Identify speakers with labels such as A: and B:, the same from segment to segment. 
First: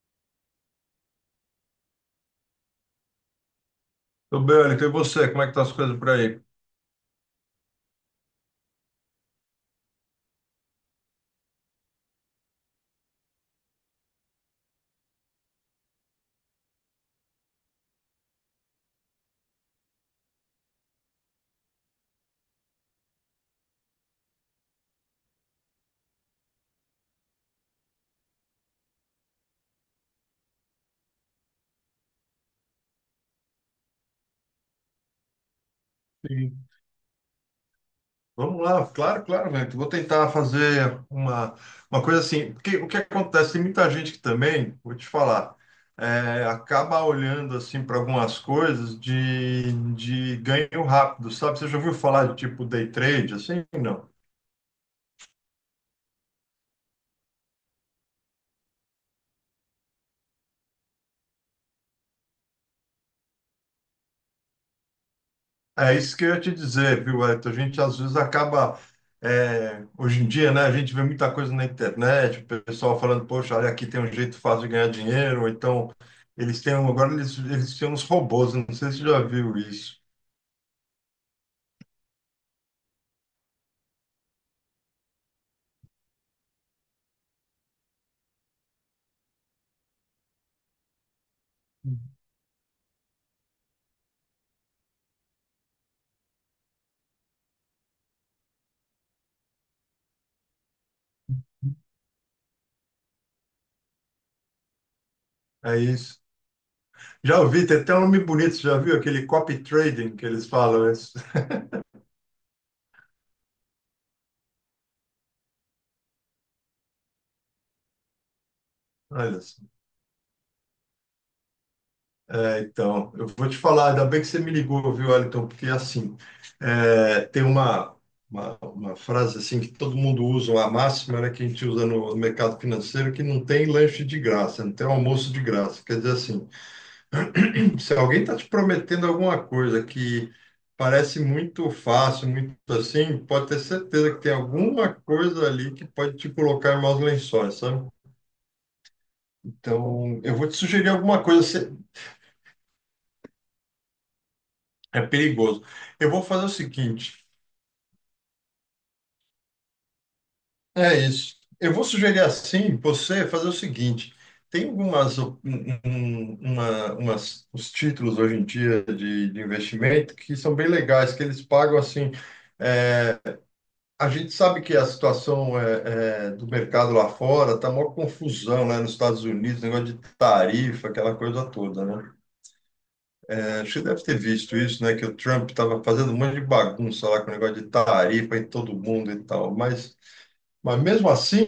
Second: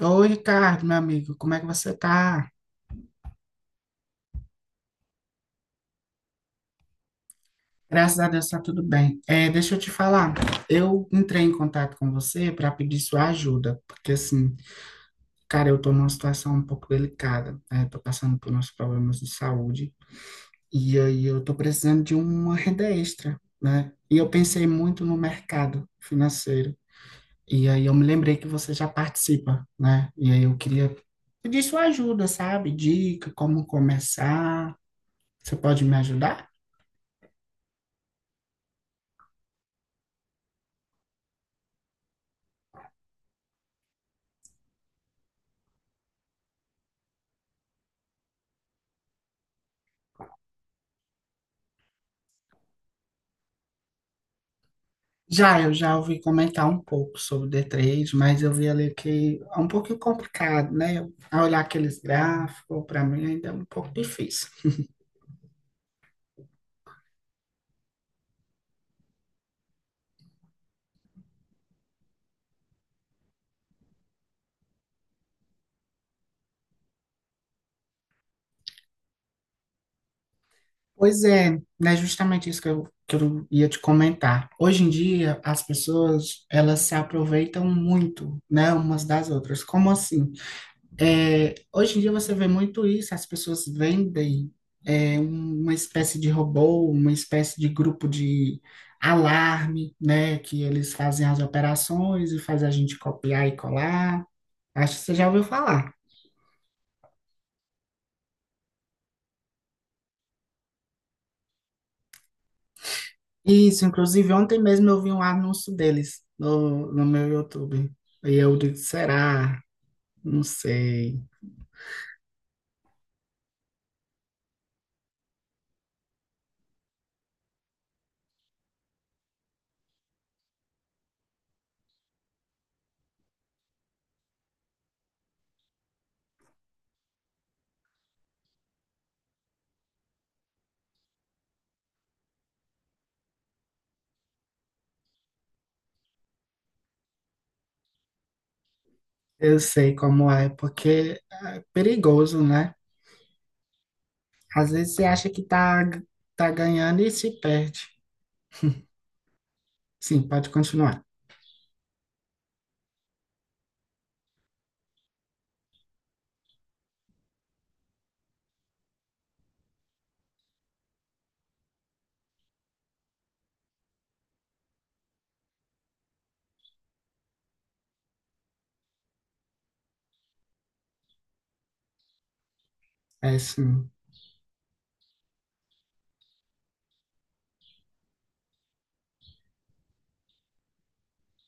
A: Oi, Ricardo, meu amigo, como é que você tá?
B: Tudo bem, Wellington, e você? Como é que tá as coisas por aí?
A: Graças a Deus tá tudo bem. É, deixa eu te falar, eu entrei em contato com você para pedir sua ajuda, porque assim, cara, eu tô numa situação um pouco delicada, né? Tô passando por uns problemas de saúde e aí eu tô precisando de uma renda extra, né? E eu pensei muito no mercado financeiro e aí eu me lembrei que você já participa, né? E aí eu queria pedir sua ajuda, sabe? Dica, como começar. Você pode me ajudar?
B: Sim. Vamos lá, claro, claro, Wellington. Vou tentar fazer uma coisa assim, porque o que acontece, tem muita gente que também, vou te falar, acaba olhando assim para algumas coisas de ganho rápido, sabe? Você já ouviu falar de tipo day trade, assim? Não.
A: Já, eu já ouvi comentar um pouco sobre o D3, mas eu vi ali que é um pouquinho complicado, né? A olhar aqueles gráficos, para mim ainda é um pouco difícil.
B: É isso que eu ia te dizer, viu, Elton? A gente às vezes acaba, hoje em dia, né? A gente vê muita coisa na internet, o pessoal falando, poxa, olha, aqui tem um jeito fácil de ganhar dinheiro, ou então eles têm, agora eles têm uns robôs, não sei se você já viu isso.
A: Pois é, né? Justamente isso que eu ia te comentar. Hoje em dia, as pessoas, elas se aproveitam muito, né? Umas das outras. Como assim? É, hoje em dia você vê muito isso, as pessoas vendem uma espécie de robô, uma espécie de grupo de alarme, né? Que eles fazem as operações e faz a gente copiar e colar. Acho que você já ouviu
B: É
A: falar.
B: isso. Já ouvi, tem até um nome bonito, você já viu aquele copy trading que eles falam? Isso.
A: Isso, inclusive ontem mesmo eu vi um anúncio deles no meu YouTube. E eu disse,
B: Olha só.
A: será? Não sei.
B: É, então, eu vou te falar, ainda bem que você me ligou, viu, Wellington? Porque assim, é, tem uma frase assim que todo mundo usa, uma máxima, né, que a gente usa no mercado financeiro, que não tem lanche de graça, não tem almoço de graça. Quer dizer assim, se alguém está te prometendo alguma coisa que parece muito fácil, muito assim, pode ter certeza que tem alguma coisa ali que pode te colocar em maus lençóis, sabe?
A: Eu sei
B: Então,
A: como
B: eu vou
A: é,
B: te sugerir
A: porque
B: alguma coisa,
A: é perigoso, né? Às vezes
B: é
A: você acha que
B: perigoso.
A: tá,
B: Eu vou fazer o
A: tá ganhando e
B: seguinte.
A: se perde. Sim, pode
B: É
A: continuar.
B: isso. Eu vou sugerir assim, você fazer o seguinte: tem algumas, um- uma, umas, os títulos hoje em dia de investimento que são bem legais, que eles pagam assim. A gente sabe que a situação do mercado lá fora tá maior confusão, né? Nos Estados Unidos, negócio de tarifa, aquela coisa toda, né?
A: É
B: É, acho que você
A: sim.
B: deve ter visto isso, né? Que o Trump estava fazendo um monte de bagunça lá com o negócio de tarifa em todo mundo e tal, mas mesmo assim,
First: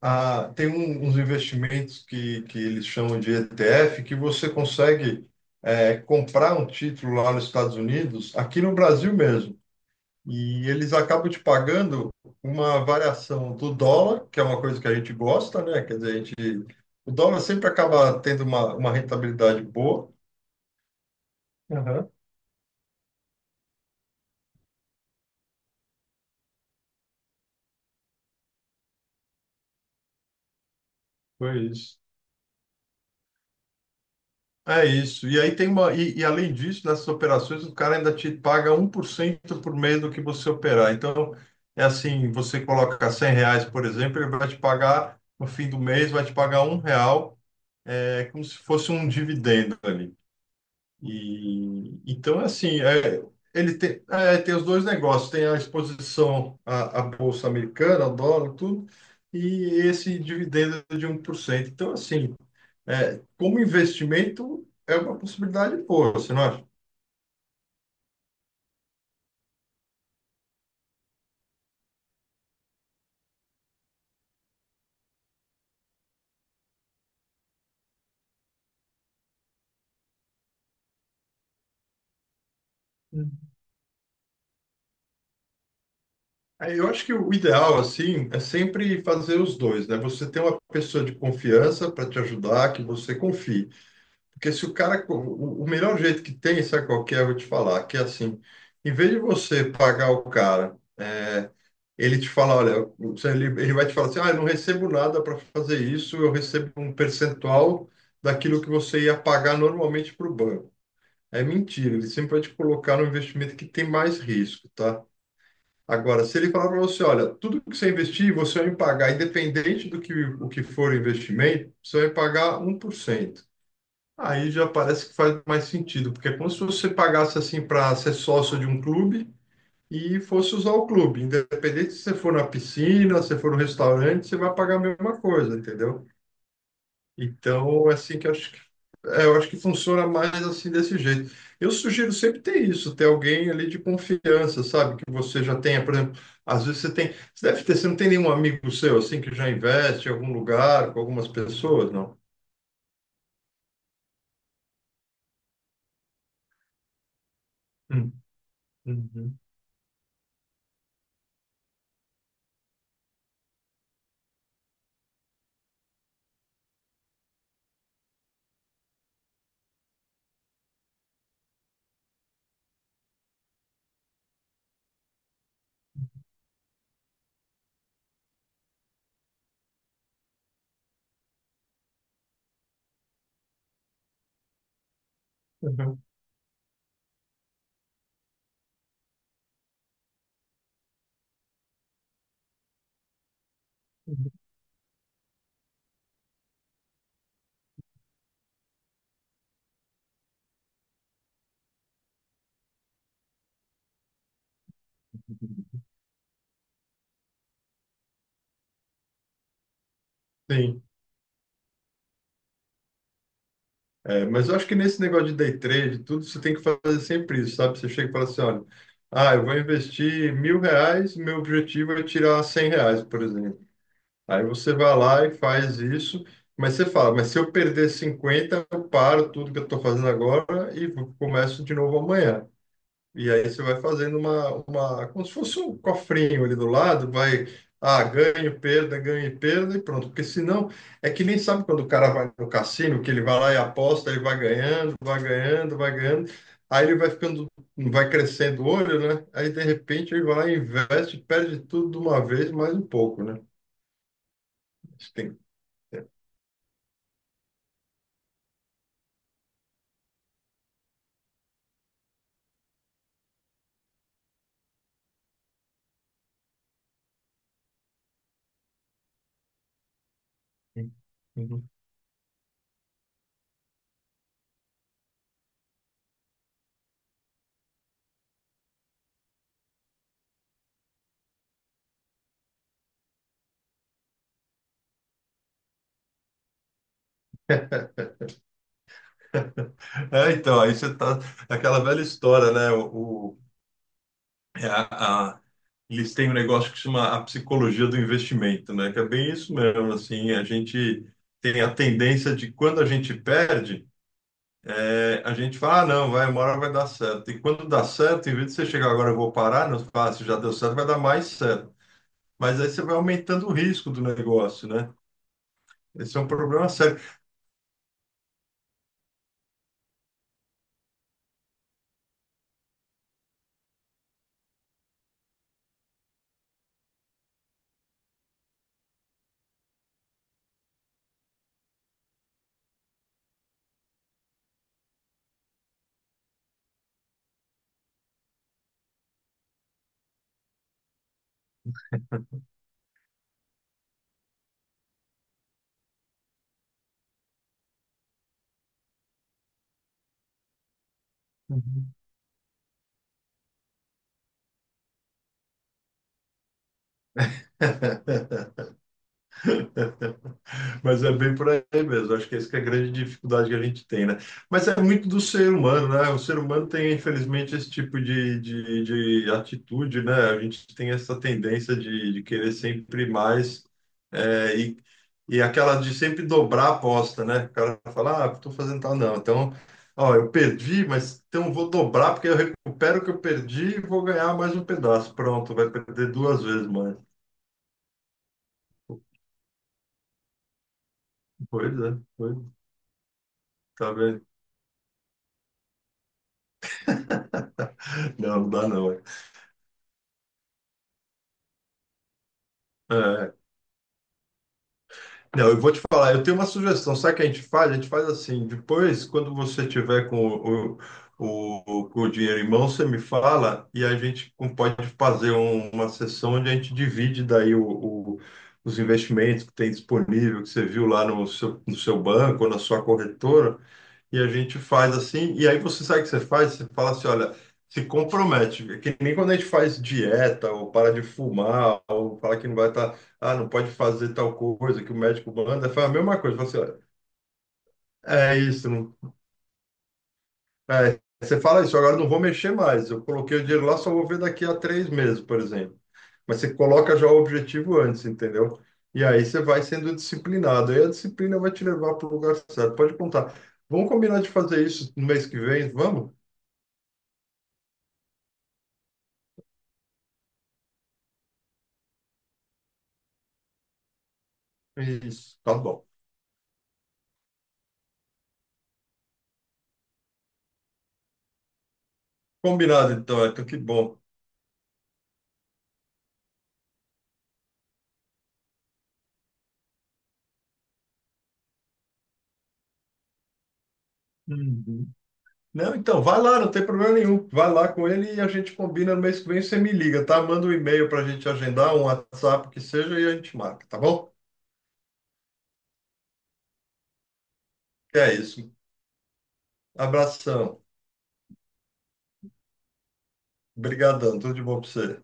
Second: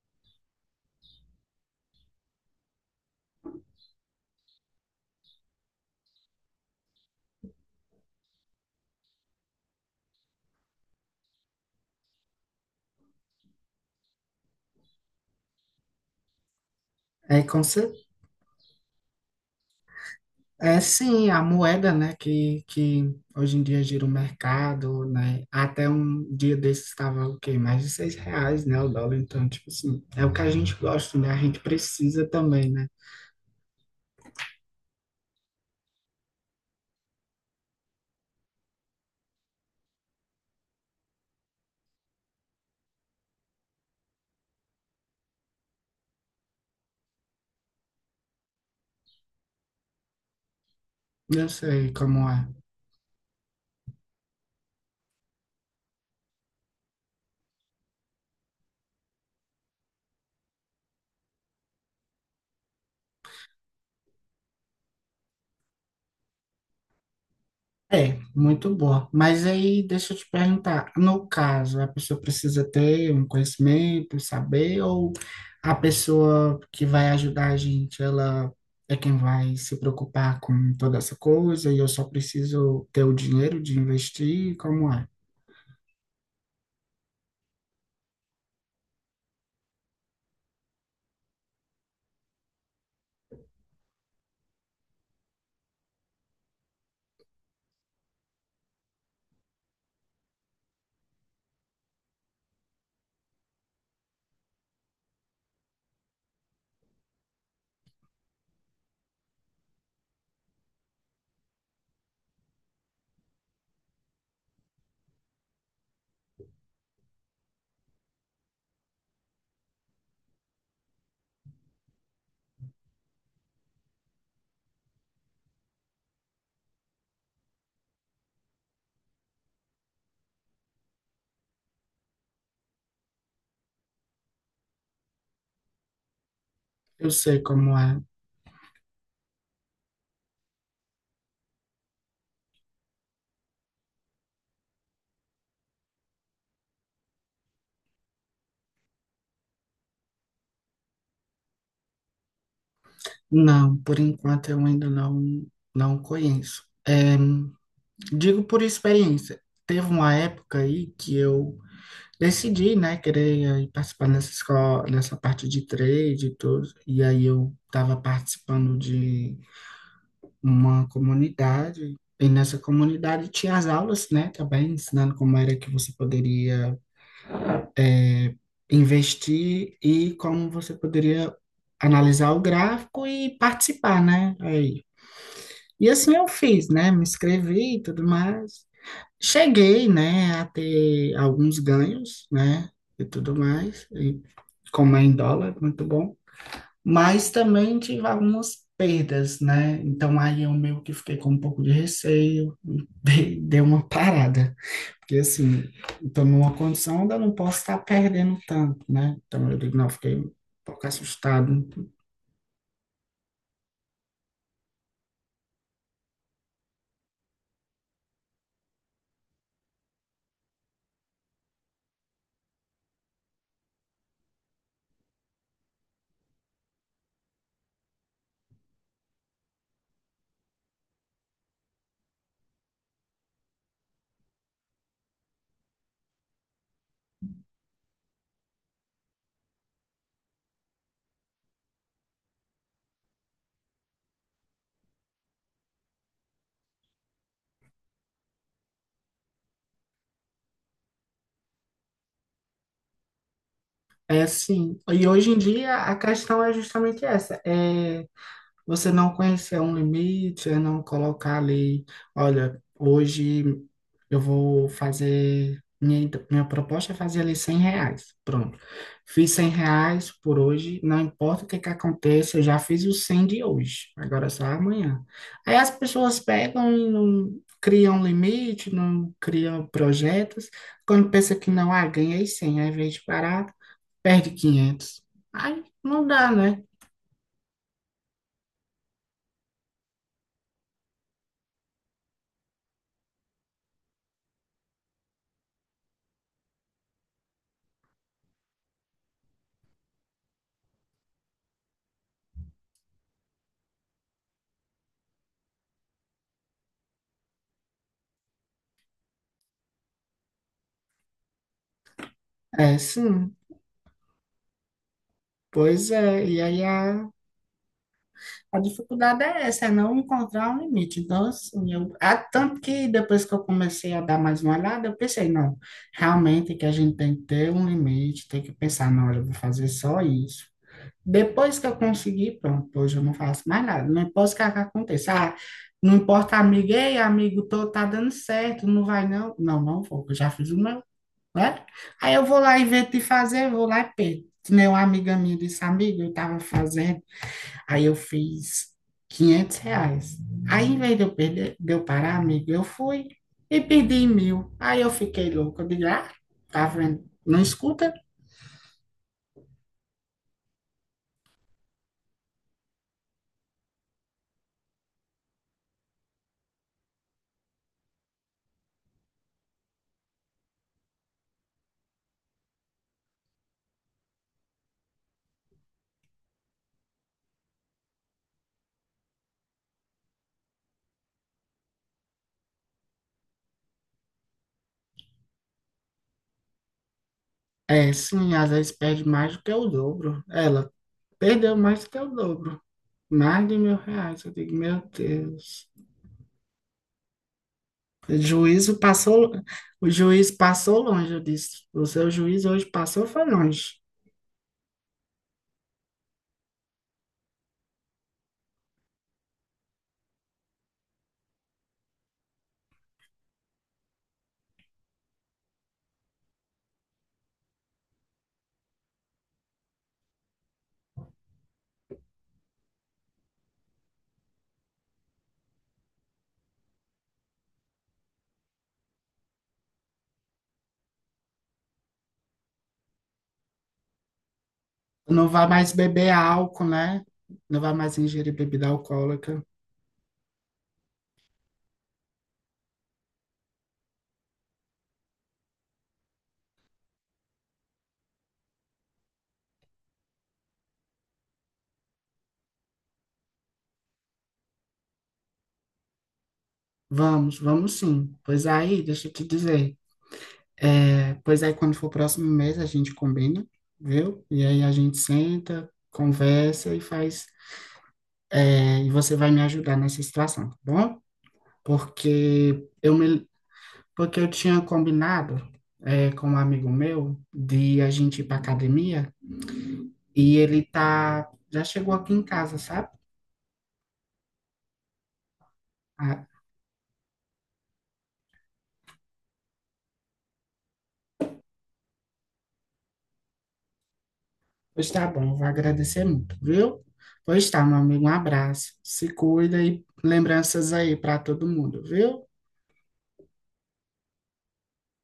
B: ah, tem uns investimentos que eles chamam de ETF, que você consegue comprar um título lá nos Estados Unidos, aqui no Brasil mesmo. E eles acabam te pagando uma variação do dólar, que é uma coisa que a gente gosta, né? Quer dizer, a gente, o dólar
A: É, com
B: sempre
A: cer-
B: acaba tendo uma rentabilidade boa.
A: É sim, a moeda,
B: Aham.
A: né, que hoje em dia gira o mercado, né? Até um dia desses estava o quê? Mais de R$ 6, né, o dólar. Então, tipo assim, é o que a gente gosta, né? A gente
B: Foi isso.
A: precisa também, né?
B: É isso. E aí tem uma. E além disso, nessas operações, o cara ainda te paga 1% por mês do que você operar. Então, é assim, você coloca R$ 100, por exemplo, ele vai te pagar, no fim do mês, vai te pagar R$ 1, é como se fosse um dividendo ali.
A: Eu sei
B: E,
A: como
B: então,
A: é.
B: assim, ele tem os dois negócios, tem a exposição à Bolsa Americana, ao dólar, tudo, e esse dividendo de 1%. Então, assim, é, como investimento, é uma possibilidade boa, você não acha?
A: É, muito boa. Mas aí, deixa eu te perguntar, no caso, a pessoa precisa ter um conhecimento, saber, ou a pessoa que vai ajudar a gente, ela é quem vai se preocupar com toda essa coisa e eu só preciso ter o
B: Hum.
A: dinheiro de investir? Como é?
B: Eu acho que o ideal, assim, é sempre fazer os dois, né? Você tem uma pessoa de confiança para te ajudar, que você confie. Porque se o cara. O melhor jeito que tem, sabe qual que é? Eu vou te falar, que é assim, em vez de você pagar o cara, ele te fala, olha, você- ele vai te falar assim, ah, eu não recebo nada para fazer isso, eu recebo um percentual daquilo que você ia pagar normalmente para o banco. É mentira, ele sempre vai te colocar no investimento que tem mais risco, tá? Agora, se ele falar para você, olha, tudo que você investir, você vai me pagar, independente o que for o investimento, você vai me pagar 1%. Aí já parece que faz mais sentido, porque é como se você pagasse assim para ser sócio de um clube e fosse usar o clube. Independente se você for na piscina, se for no restaurante, você vai pagar a mesma coisa, entendeu?
A: Eu sei como
B: Então, é
A: é.
B: assim que eu acho que, eu acho que funciona mais assim desse jeito. Eu sugiro sempre ter isso, ter alguém ali de confiança, sabe? Que você já tenha, por exemplo, às vezes você deve ter, você não tem nenhum amigo seu assim que já investe em algum lugar com algumas pessoas, não?
A: Não, por enquanto eu ainda não conheço.
B: Hum.
A: Digo por experiência.
B: Uhum.
A: Teve uma época aí que eu decidi, né, querer aí participar nessa escola, nessa parte de trade e tudo. E aí eu estava participando de uma comunidade. E nessa comunidade tinha as aulas, né, também ensinando como era que você poderia é, investir e como você poderia analisar o gráfico e participar, né? Aí. E
B: Uhum.
A: assim eu fiz, né? Me inscrevi e tudo mais. Cheguei, né, a ter alguns ganhos, né, e tudo mais, e como é em dólar, muito bom, mas também tive algumas perdas, né, então aí eu meio que fiquei com um pouco de receio, dei uma parada, porque assim,
B: Uhum.
A: estou numa condição onde eu não posso estar perdendo tanto, né, então eu digo, não, fiquei um
B: Sim.
A: pouco assustado.
B: É, mas eu acho que nesse negócio de day trade, tudo você tem que fazer sempre isso, sabe? Você chega e fala assim, olha, ah, eu vou investir R$ 1.000, meu objetivo é tirar R$ 100, por exemplo. Aí você vai lá e faz isso, mas você fala, mas se eu perder 50, eu paro tudo que eu estou fazendo agora e começo de novo amanhã. E aí você vai fazendo como se fosse um cofrinho ali do lado, vai, ah, ganho, perda, ganho e perda e pronto. Porque senão, é que nem sabe quando o cara vai no cassino, que ele vai lá e aposta, ele vai ganhando, vai ganhando, vai ganhando. Aí ele vai ficando, vai crescendo o olho, né? Aí de repente ele vai lá e investe, perde tudo de uma vez, mais um pouco, né?
A: É assim, e
B: Isso
A: hoje em
B: tem-
A: dia a questão é justamente essa, é você não conhecer um limite, é não colocar ali, olha, hoje eu vou fazer, minha proposta é fazer ali R$ 100, pronto. Fiz R$ 100 por hoje, não importa o que que aconteça, eu já fiz os 100 de hoje, agora é só amanhã. Aí as pessoas pegam e não criam limite, não criam projetos, quando pensa que não, ah, ganhei 100 aí vez de parar, perde 500. Aí não dá, né?
B: É, então, aí você tá, é aquela velha história, né? o É a- eles têm um negócio que chama a psicologia do investimento, né? Que é bem isso mesmo, assim, a gente tem a tendência de quando a gente perde, a gente fala, ah, não, vai, uma hora vai dar certo. E quando dá certo, em vez de você chegar agora, eu vou parar, não, você fala, ah, se já deu certo, vai dar mais certo. Mas aí
A: É,
B: você vai
A: sim.
B: aumentando o risco do negócio, né?
A: Pois
B: Esse é
A: é,
B: um
A: e aí
B: problema sério.
A: a dificuldade é essa, é não encontrar um limite. Então, assim, eu, há tanto que depois que eu comecei a dar mais uma olhada, eu pensei, não, realmente que a gente tem que ter um limite, tem que pensar, não, olha, eu vou fazer só isso. Depois que eu conseguir, pronto, hoje eu não faço mais nada, não importa o que aconteça. Ah, não importa, amigo, ei, amigo, tô, tá dando certo, não vai não? Não, não vou, eu já fiz o meu, né? Aí eu vou lá, invento de fazer, eu vou lá e perco. Que nem uma amiga minha disse, amiga, eu tava fazendo. Aí eu fiz R$ 500. Aí, em vez de eu, perder, de eu
B: Uhum.
A: parar, amigo, eu fui e perdi 1.000. Aí eu fiquei louco. Eu digo, ah, tá vendo? Não escuta?
B: Mas é bem por aí mesmo. Acho que essa que é a grande dificuldade que a gente tem, né? Mas é muito do ser humano, né? O ser humano tem, infelizmente, esse tipo de atitude, né? A gente tem essa tendência de querer sempre mais é, e, e aquela de sempre dobrar a aposta, né? O cara fala, ah, estou fazendo tal, não. Então, ó, eu perdi, mas então vou dobrar porque eu recupero o que eu perdi e vou ganhar mais um pedaço. Pronto, vai perder duas vezes mais.
A: É, sim, às vezes perde mais do que o dobro. Ela perdeu mais do que o
B: Pois,
A: dobro.
B: é,
A: Mais de mil
B: tá
A: reais.
B: vendo?
A: Eu digo, meu Deus. O
B: Não, não dá
A: juízo
B: não. É,
A: passou, o juiz passou longe, eu disse. O seu juiz hoje passou, foi
B: é.
A: longe.
B: Não, eu vou te falar, eu tenho uma sugestão. Sabe o que a gente faz? A gente faz assim, depois, quando você tiver com o dinheiro em mão, você me fala e a gente pode fazer uma sessão onde a gente divide daí os investimentos que tem disponível, que você viu lá no seu banco ou na sua corretora, e a gente faz assim, e aí você sabe o que você faz? Você fala assim, olha, se compromete, que nem quando a gente faz dieta ou para de fumar ou fala que não vai estar ah, não pode fazer tal coisa que o
A: Não
B: médico
A: vai
B: manda,
A: mais
B: faz a
A: beber
B: mesma coisa, fala assim,
A: álcool,
B: olha,
A: né? Não vai mais ingerir
B: é
A: bebida
B: isso,
A: alcoólica.
B: você fala isso, agora eu não vou mexer mais, eu coloquei o dinheiro lá, só vou ver daqui a 3 meses, por exemplo. Mas você coloca já o objetivo antes, entendeu? E aí você vai sendo disciplinado, aí a disciplina vai te levar para o lugar certo, pode contar. Vamos combinar de fazer isso no mês que vem, vamos?
A: Vamos, vamos sim. Pois aí, deixa eu te dizer. É, pois aí, quando for o próximo mês, a gente combina, viu? E aí a gente
B: Isso, tá
A: senta,
B: bom.
A: conversa e faz. É, e você vai me ajudar nessa situação, tá bom? Porque
B: Combinado
A: eu
B: então,
A: me,
B: então que bom.
A: porque eu tinha combinado, é, com um amigo meu de a gente ir pra academia e ele tá, já chegou aqui em casa, sabe?
B: Uhum. Não, então, vai lá, não tem problema nenhum. Vai lá com ele e a gente combina no mês que vem. Você me liga, tá? Manda um e-mail para a gente agendar, um WhatsApp o que seja e a gente marca, tá bom?
A: Pois tá bom, vou agradecer muito, viu? Pois tá, meu amigo, um
B: É isso.
A: abraço. Se cuida e
B: Abração.
A: lembranças aí para todo mundo, viu?
B: Obrigadão. Tudo de bom para você.